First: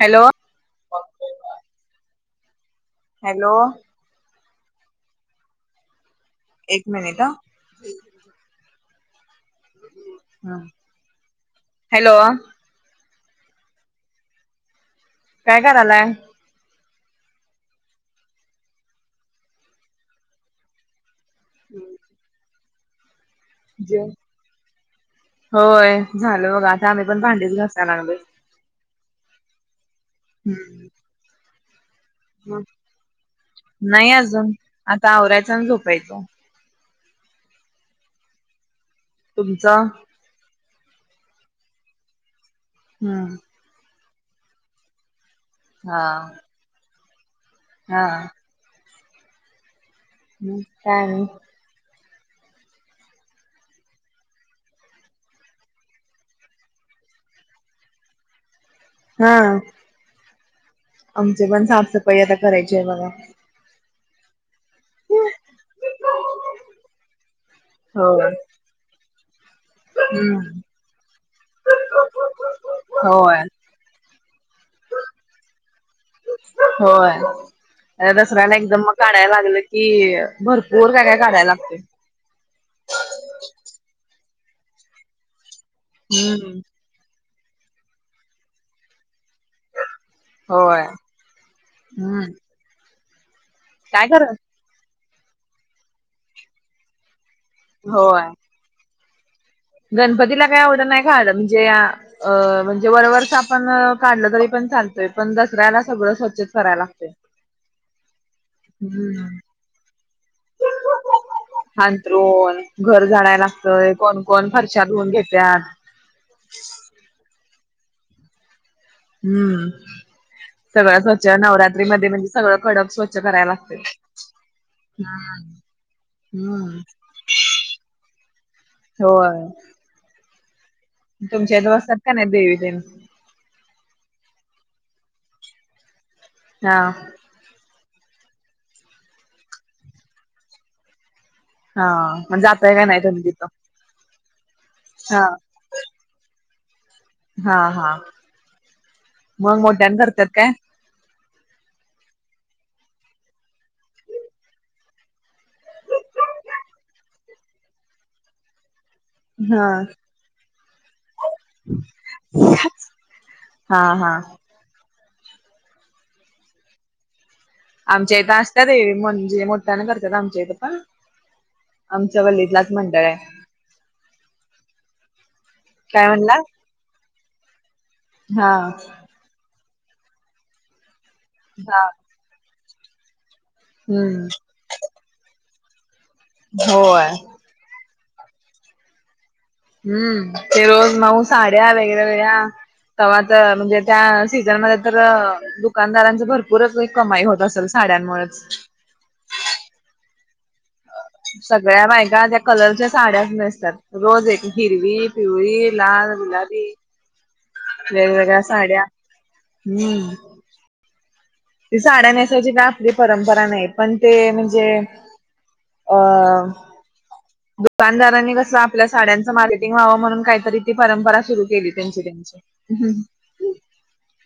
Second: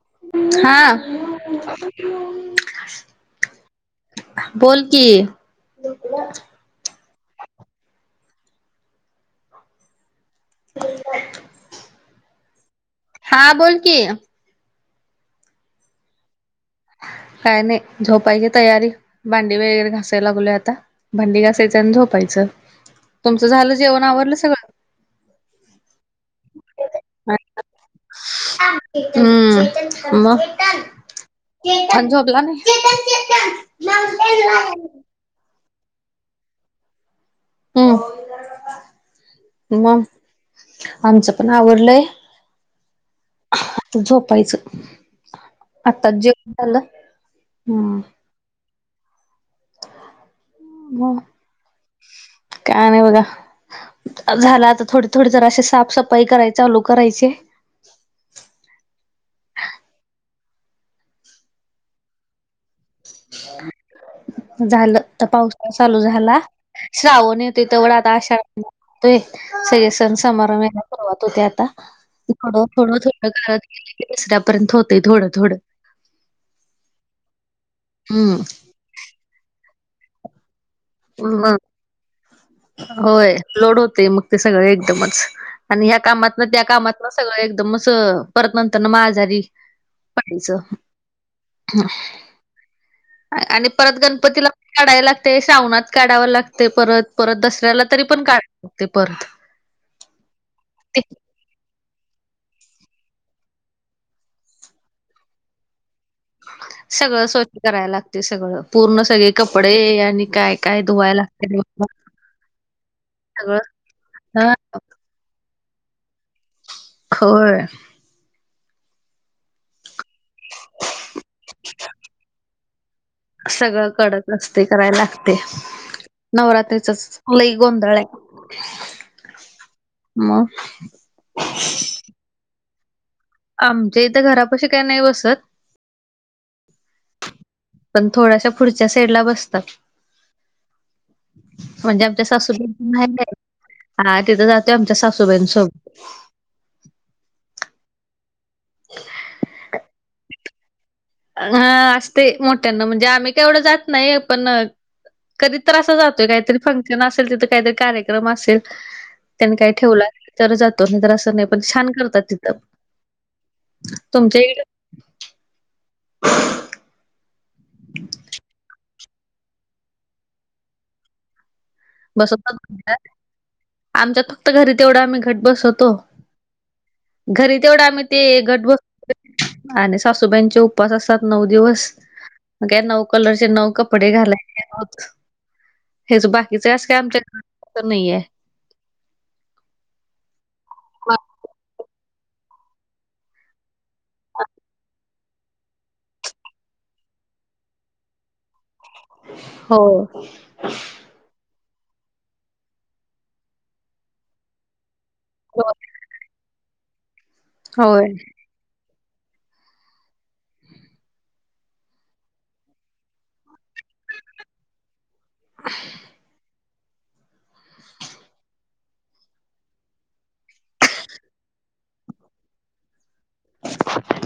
Hello. हा. Hello. बोल की. झोपल्या एक मिनिट हं. हॅलो. हा बोल की. काय करालाय. काय नाही झोपायची तयारी भांडी वगैरे घासाय लागलोय आता. भांडी घासायच आणि झोपायचं तुमचं झालं जेवण आवरलं सग होय झाल बागा आता आम्ही पण भांडीच घसाय लागलोय. हम्म. मग [unintelligible] हम्म झोप. आणला नाही. नाही अजून आता आवरायाच आणि झोपायचो. हम, तुमचं मग आमचं पण आवरलंय. हम्म. आता झोपायचं हा आताच जेवण झालं. हम्म हा. मग काय मग आणि? काय नाही बघा. झालं आता, थोडी थोडी जराशी साफसफाई करायचं चालू करायची. हा.. आमची पण साफसफाई आता करायची आहे बघा. झालं तर पावसा चालू झाला श्रावण येत ते तेवढा आता होय आषाढ सगळे सण हम्म समारंभला सुरुवात होते आता. थोडं थोडं थोडं होय करत गेली कि दुसर्यापर्यंत होतंय थोडं थोडं. होय हम्म दसऱ्याला एकदम मग काढायला लागलं की भरपूर ओर काय काय कराय मग लागते. होय. लोड होते मग ते, सगळं‌ एकदमच. आणि ह्या कामातन हम्म त्या कामातन सगळं एकदमच परत नंतरन मझारी. पाच होय हम्म [unintelligible] आणि परत काय कर गणपतीला, काढाय लागते श्रावणात. काढावं लागते परत परत दसऱ्याला तरी पण होय क [inaudible] लागते परत. गणपतीला काय येवडं, ते नाही काय म्हणजे या. अ म्हणजे वरवरचा आपण काढलं तरी पण चालतोय पण दसऱ्याला सगळं स्व सगळं स्वच्छ कराय लागते सगळं पूर्ण सगळे हम्म. कपडे आणि काय-काय धुवायला लाग हांतरुण घर झाडायला सगळं लागतंय, कोण कोण ह फरशा धून घेत्यात. खोय. हम्म सगळं स्वच्छ नवरात्रीमध्ये म्हणजे सगळं कडप स्व सगळं कडक रस्ते करायला लागते. हा. हम्म. नवरात्रीचच लई गोंधळ आहे. होय मग. तुमच्या इथं बसतात कणी देवी तेन. आमच्या इथं घरापशी काय नाही बसत? हां.. पण थोडाशा पुढच्या साईडला बसतात. हा म्हणजे आमच्या मग जाताय का नाही सासूबाई तुम्ही प तिथं? हा, तिथं जातोय आमच्या हा सासूबाईंनसोबत. हा.. हां.. मग मोठ्यानी करत्यात काय. हा असते मोठ्यांना म्हणजे, आम्ही काय येवढं जात नाही पण. कधी तर असं जातोय काहीतरी फंक्शन असेल तिथं काहीतरी कार्यक्रम असेल. त्यांनी काय हा. ठेवलं तर जातो न तर असं नाही पण छान करतात तिथं. हा हा.. तुमच्या इकडे आमच्या इथं असतात ये म्हणजे मोठ्याना करतात आमच्या इथं पण आमच्या बसवत गल्लीतलाच मंडळ आमच्यात, आहे आमच्यात फक्त घरी तेवढं आम्ही घट बसवतो. काय म्हणला? घरी तेवढं आम्ही ते हा घट ब आणि सासूबाईंचे उपवास असतात नऊ हा दिवस, मग काय नऊ कलरचे नऊ. कपडे हम्म घालायचे आहोत, हेच बाकीचं असं काय होय आमच्या घर नाहीये. हम्म. ते रोज नऊ साड्या वेगवेळ्या. तेंव्हा तर म्हणजे, त्या सीझनमध्ये तर. दुकानदारांच भरपूरच कमाई होतं असेल साड्यांमुळेच. हो. सगळ्या बायका त्या कलरच्या साड्याच नसतात रोज एक हिरवी पिवळी, लाल, गुलाबी. होय वेगवेगळ्या साड्या हम्म. ती साड्या नेसायची काय आपली परंपरा नाही. पण ते म्हणजे, अ.. दुकानदारांनी कसं. तिथल्या साड्यांचं मार्केटिंग व्हावं म्हणून, काहीतरी ती परंपरा सुरु केली त्यांची त्यांची.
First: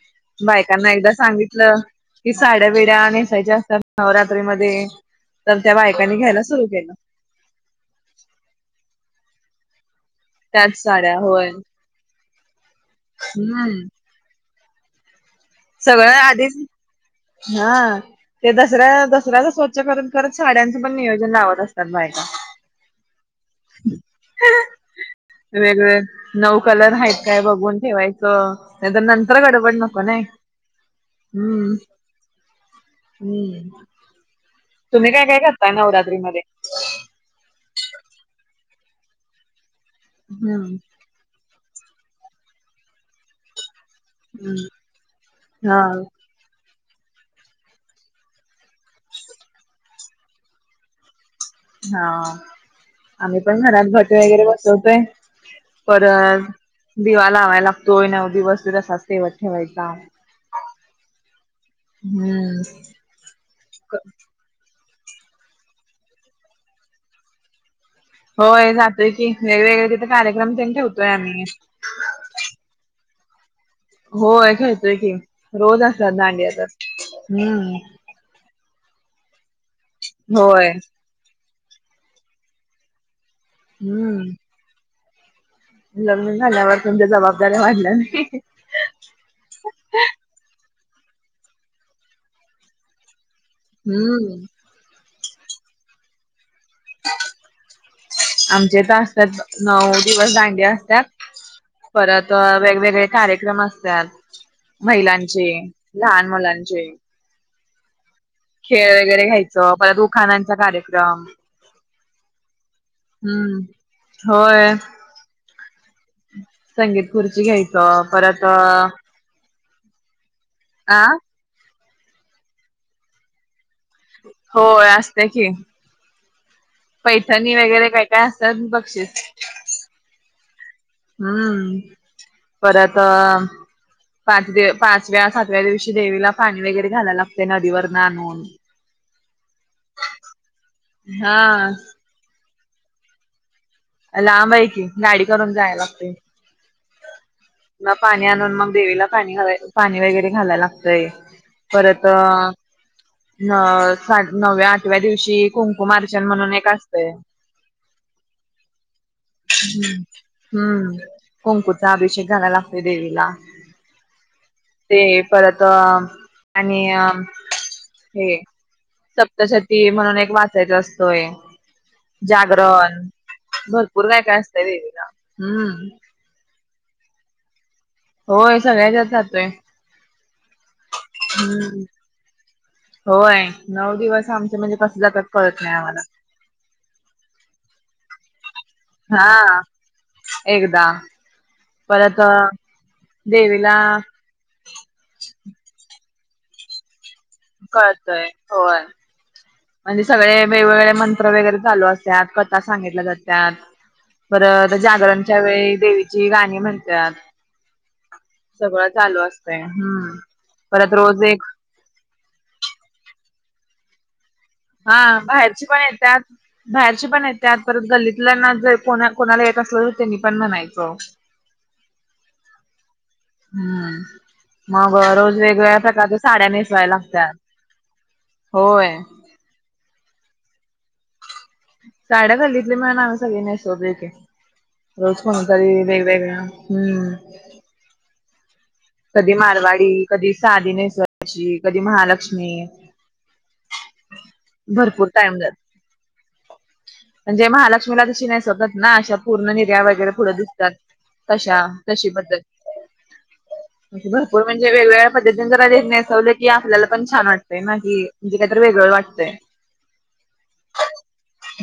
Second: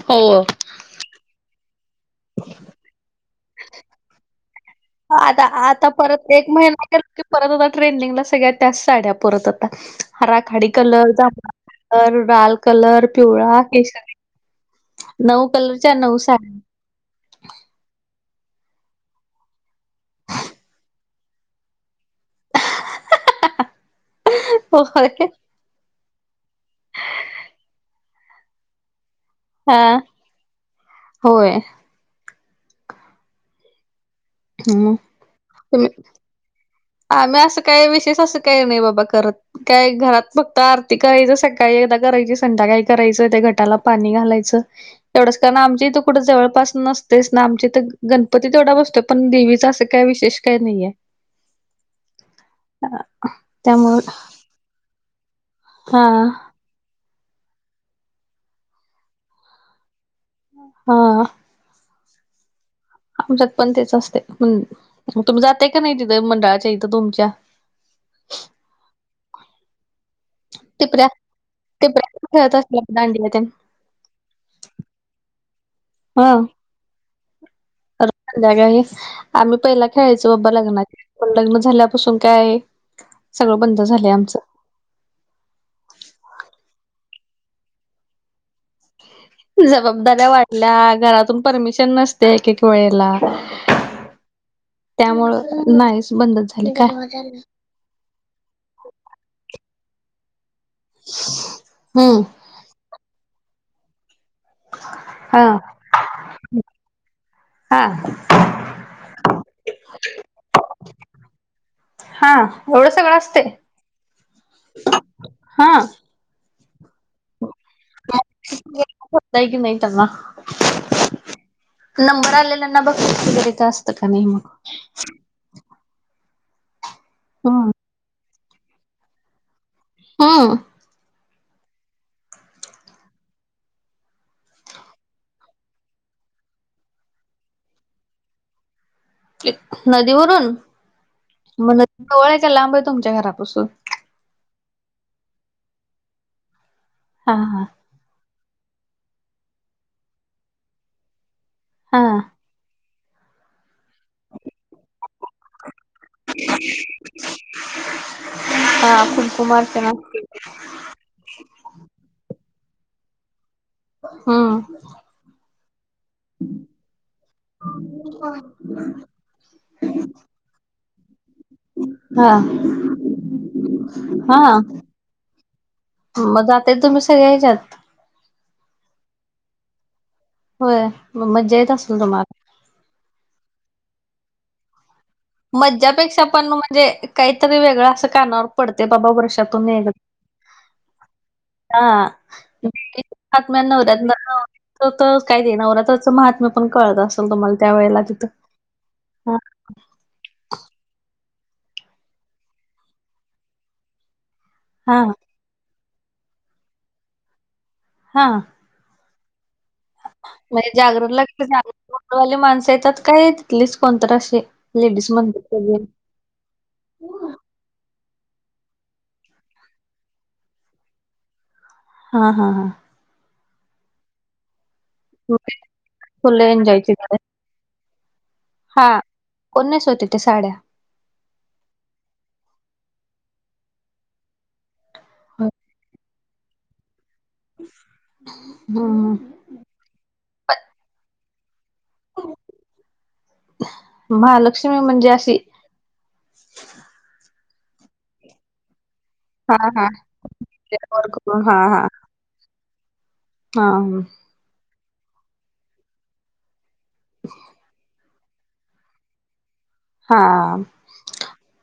हो बाय. त्यांना एकदा सांगितलं की, साड्या बीड्या नेसायच्या असतात नवरात्रीमध्ये. आता तर त्या आता, बायकांनी परत घ्यायला एक सुरू महिना केलं गेलो. की परत आता ट्रेंडिंगला सगळ्या, त्याचं साड्या परत अता. राखाडी त्याच कलर, साड्या होय जांभळा कलर, लाल कलर, पिवळा हम्म केशरी. नऊ कलर. सगळ्या आधीच हां.. ते दसऱ्या दसऱ्याच स्वच्छ करून करत साड्यांचं पण नियोजन लावत असतात बायका. [unintelligible] होय. वेगळे नऊ कलर आहेत काय बघून ठेवायचं, नाही तर नंतर गडबड हा नको नयी. होय हम्म हम्म. हम्म.. तुम्ही काय काय करताय तुम्ही नवरात्रीमध्ये? आम्ही असं काही विशेष, असं काही नाही बाबा करत. काय घरात फक्त हम्म आरती करायचं, सकाळी एकदा करायची संध्याकाळी करायचं ते घटाला. पाणी घालायचं हम्म एवढंच कारण, हा आमच्या इथं कुठं जवळपास नस तेच ना आमच्या इथं गणपती तेवढा बसतोय, पण देवीचा असं काय विशेष काही नाहीे. हां... आम्ही पण घरात त्यामुळं घट वगैरे बसवतोय. हा परत दिवा लावाय लागतोय, नऊ दिवस तसाच तेवत ठेवायचा. हा. हम्म. आमच्यात पण तेच क- असते, तुम्ही जाताय कणी तिथे मंडळाच्या इथं तुमच्या. होय जातोय की वेगवेगळे तिथे, कार्यक्रम तेन टिपऱ्या ठेवतोय आम्ही. टिपऱ्या खेळत असणार की, दांडिया तेन. होय खळतोय की, रोज असत्यात हा दांडिया तर हम्म. संध्याकाळी आम्ही पहिला खेळायचो बाबा होय लग्नाचा, पण लग्न झाल्यापासून काय. सगळं बंद झालंय आमचं. लग्नं झाल्यावर तुमच्या जबाबदाऱ्या वाढल्या नी. जबाबदाऱ्या वाढल्या, घरातून परमिशन नसते एक एक वेळेला. हम्म. त्यामुळं नाहीच बंदच झाले काय. आमच्या इथं असत्यात, नऊ दिवस दांड्या अस त्यात हम्म परत वेगवेगळे कार्यक्रम असत्यात. हा महिलांचे लहान मुलांचे. हा. खेळ वगैरे घ्यायचं, परत उख्यानांचा कार्यक्रम. हा, एवढं सगळं असतंय? हम्म होय हा. संगीत खुर्ची घ्यायचं परत. [unintelligible] नाही तेना. आ.. नंबर आलेल्यांना बक्षीस [unintelligible] होय असतंय की. पैठणी हम्म वगैरे काय, काय असत्यात बक्षीस. हं.. हम्म परत. पाच पाचव्या सातव्या दिवशी देवीला पाणी वगैरे, घालायला लागते नदीवरन आणून. नदीवरून हा मग नदी जवळ आहे, काय लांब आहे तुमच्या घरापासून. लांब आहे की, गाडी करून जाय लागते. हा हा. मग पाणी आणून मग देवीला पाणी घा, पाणी वगैरे घालायला लागतंय. हा परत अ.. न साठ नवव्या आठव्या दिवशी. कुंमकुंम आर्चन म्हणून एक असतंय. हा [unintelligible] हम्म हम्म. कुंकुचा अभिषेक घालायला लागतोय देवीला. हम्म ते परत अ आणि अ हे सप तशे ती म्हणून एक वाचायच असतोय, हा जागरण. भरपूर काय काय हा असतं देवीला. हम्म... मग जाताय तुम्ही सगळ्यां हेजात. होय सगळ्या याच्यात जातोय. होय, मग मज्जा येत हम्म. असलं तुम्हाला? होय. नऊ दिवस आमचे म्हणजे कस जात्यात मज्जापेक्षा पण म्हणजे काहीतरी वेगळं असं कानावर पडते बाबा हा. वर्षातून एक एकदा हा. परत [unintelligible] देवीला तर काय ते नवरात्रच महात्म्य पण कळत असेल तुम्हाला त्या वेळेला तिथं. हा. आणि सगळे वेगवेगळे मंत्र वगैरे चालू असत्यात, कथा सांगितल्या जात्यात. परत हा जागरणच्या वेळी देवीची गाणी म्हणत्यात. हा. सगळं चालू असतंय हं. म्हणजे जागरणला [unintelligible] जागरण गोंधळवाली माणसं येतात काय, तिथलीच कोणतरी अशी हा लेडीज बाहेरची म्हणतात पण येत्यात. बाहेरची पण येत्यात. परत गल्लीतल्यांना जे कोणा-कोणाला येत असलं, तर त्यांनी पण म्हणायचं. हा हा हा हम्म. मग रोज वेगवेगळ्या प्रकारच्या फुल साड्या एन्जॉय नेसवाय केला लागत्यात, हा होय. कोण नेसवतेत त्या साड्या? साड्या गल्लीतली मिळून आम्ही सगळी नेसवलीवती. रोज कोणीतरी वेगवेगळ्या हम्म. [inaudible] हम्म कधी माारवाडी, कधी साधी नेसवायची, कधी महालक्ष्मी. मालक भरपूर टाईम जात. म्हणजे महालक्ष्मीला जशी नेसवतात ना अशा पूर्ण हा निऱ्या हा वगैरे पुढं दिसतात, त्यावर करून हा तशा हा तशी पद्धत. हा भरपूर म्हणजे वेगवेगळ्या पद्धतीने जरा नेसवलं की आपल्याला पण छान वाटतंय ना. की म्हणजे काहीत वेगळ वाटतंय. हा,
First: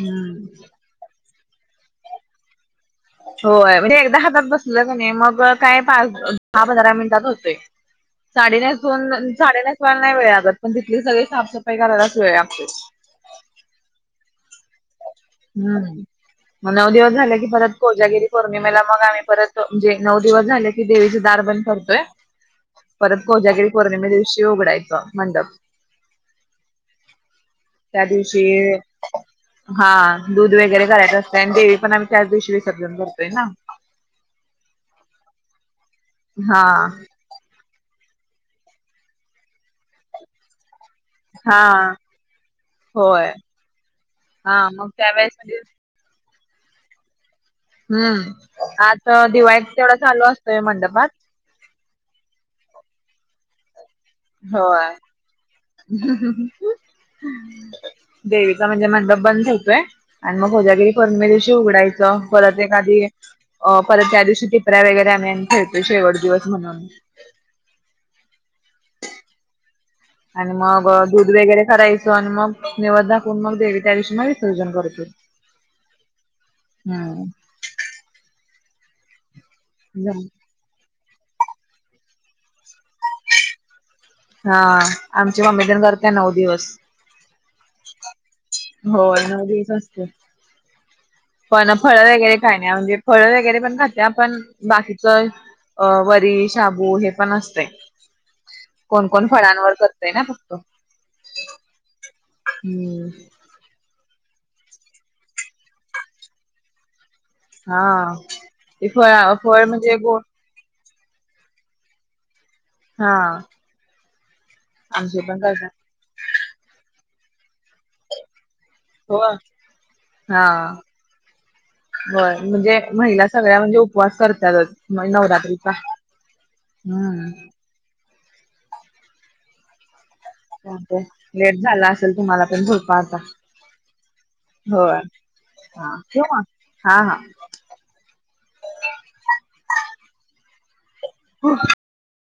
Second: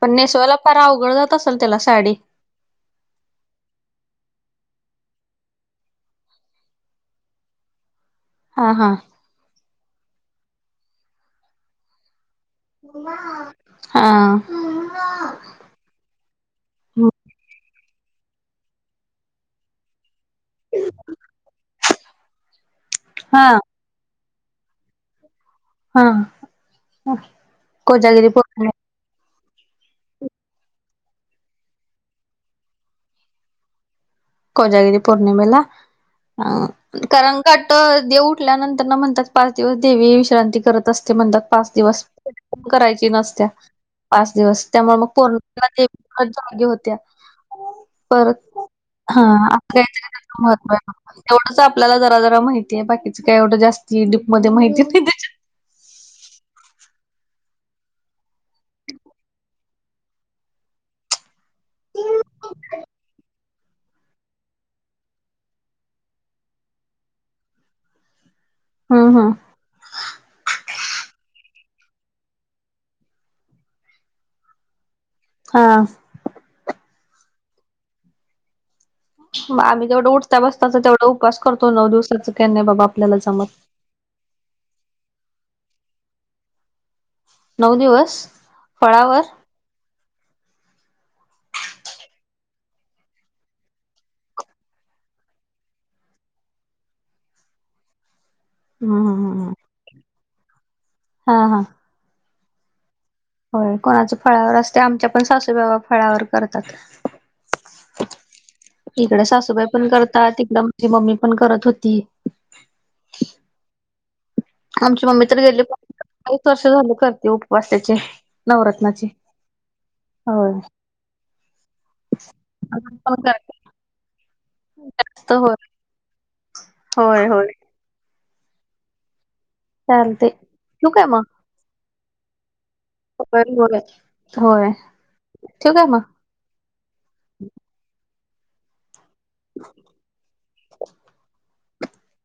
पण नेसवाला फार अवघड जात असेल त्याला साडी. होय. म्हणजे एकदा हातात बसलं कनई, मग काय पाच दहा पंधरा मिनिटात होतंय. [inaudible] साडी हा हा नेसवुन साडी नेसवायला नाही वेळ लागत. पण तिथली सगळी साफसफाई करायलाच वेळ लागतोय. हा. हम्म. मग नऊ दिवस झाले की, परत कोजागिरी पौर्णिमेला मग आम्ही परत म्हणजे नऊ दिवस झाले की देवीच दार बंद करतोय. परत हा कोजागिरी पौर्णिमे दिवशी उघडायचं मंडप. हा. त्या कोजागिरी दिवशी पोर्णी हा दूध वगैरे करायचं असतंय आणि देवी पण आम्ही त्याच दिवशी विसर्जन करतोय ना. कोजागिरी पौर्णिमेला अ हा कारण कट देव उठल्यानंतर ना म्हणतात पाच दिवस देवी विश्रांती करत अस ते म्हणतात हा पाच दिवस [unintelligible] करायची होय नसत्या पाच हा दिवस. त्यामुळे मग त्यावेेळेस म्हणजे पौर्णिमा ते [unintelligible] जागे होत्या. परत हम्म. आत हा दिवाळीत असं तेवढा काहीतरी चालू त्याच असतोय महत्व आहे मंडपात. बघ तेवढंच आपल्याला जरा जरा माहितीये. बाकीचं काय एवढं जास्ती डिपमध्ये माहिती होय. नाही त्याच्यात. देवीचा म्हणजे मंडप बंद होतोय. आणि मग कोजागिरी पौर्णिमे दिवशी उघडायचं. परत एखादी अ परत त्या दिवशी टिपऱ्या वगैरे आम्ही आणि खेळतोय शेवट दिवस म्हणून. हम्म हम्म. आणि मग दूध वगैरे करायचं आणि मग नैवेद्य दाखवून मग देवी त्यादिवशी मग विसर्जन करतो. हा. हम्म. आम्ही तेवढं उठता बसताच तेवढा उपास करतो नऊ दिवसाचं काही नाही बाबा आपल्याला जमत. हा आमची मम्मी तेन करते नऊ दिवस. नऊ दिवस, फळावर? आदिच असत्या. पण फळं वगैरे काय नाय म्हणजे फळ वगैरे पण खाते आपण बाकीचा अ वरी, शाबू हे पण असतय. हम्म हम्म कोण-कोण हम्म हम्म फळांवर करतय ना फक्तो. हा हा. हम्म. होय कोणाचा फळावर असते आमच्या पण सासूबाई व फळावर करतात. हा ते इकडं फळ फळ सासूबाई पण म्हणजे गो करतात, तिकडं आमचे मम्मी पण करत होती. हा. आमची आमचे मम्मी तर पण गेले करतात [inaudible] वर्ष झाले करते उपवासाचे त्याचे. नवरत्नाची हो हा होय. होय म्हणजे आपण पण महिला सगळ्या करते म्हणजे उपवास करत्यातच म्हणे जास्त होय नवरात्रीचा. होय हम्म. होय चालते. ठेवू चालतंय काय मग लेट झाला असेल तुम्हाला पण झोपा आ ता होय होय होय काय मग ठेवू म हा हा. [unintelligible] हो.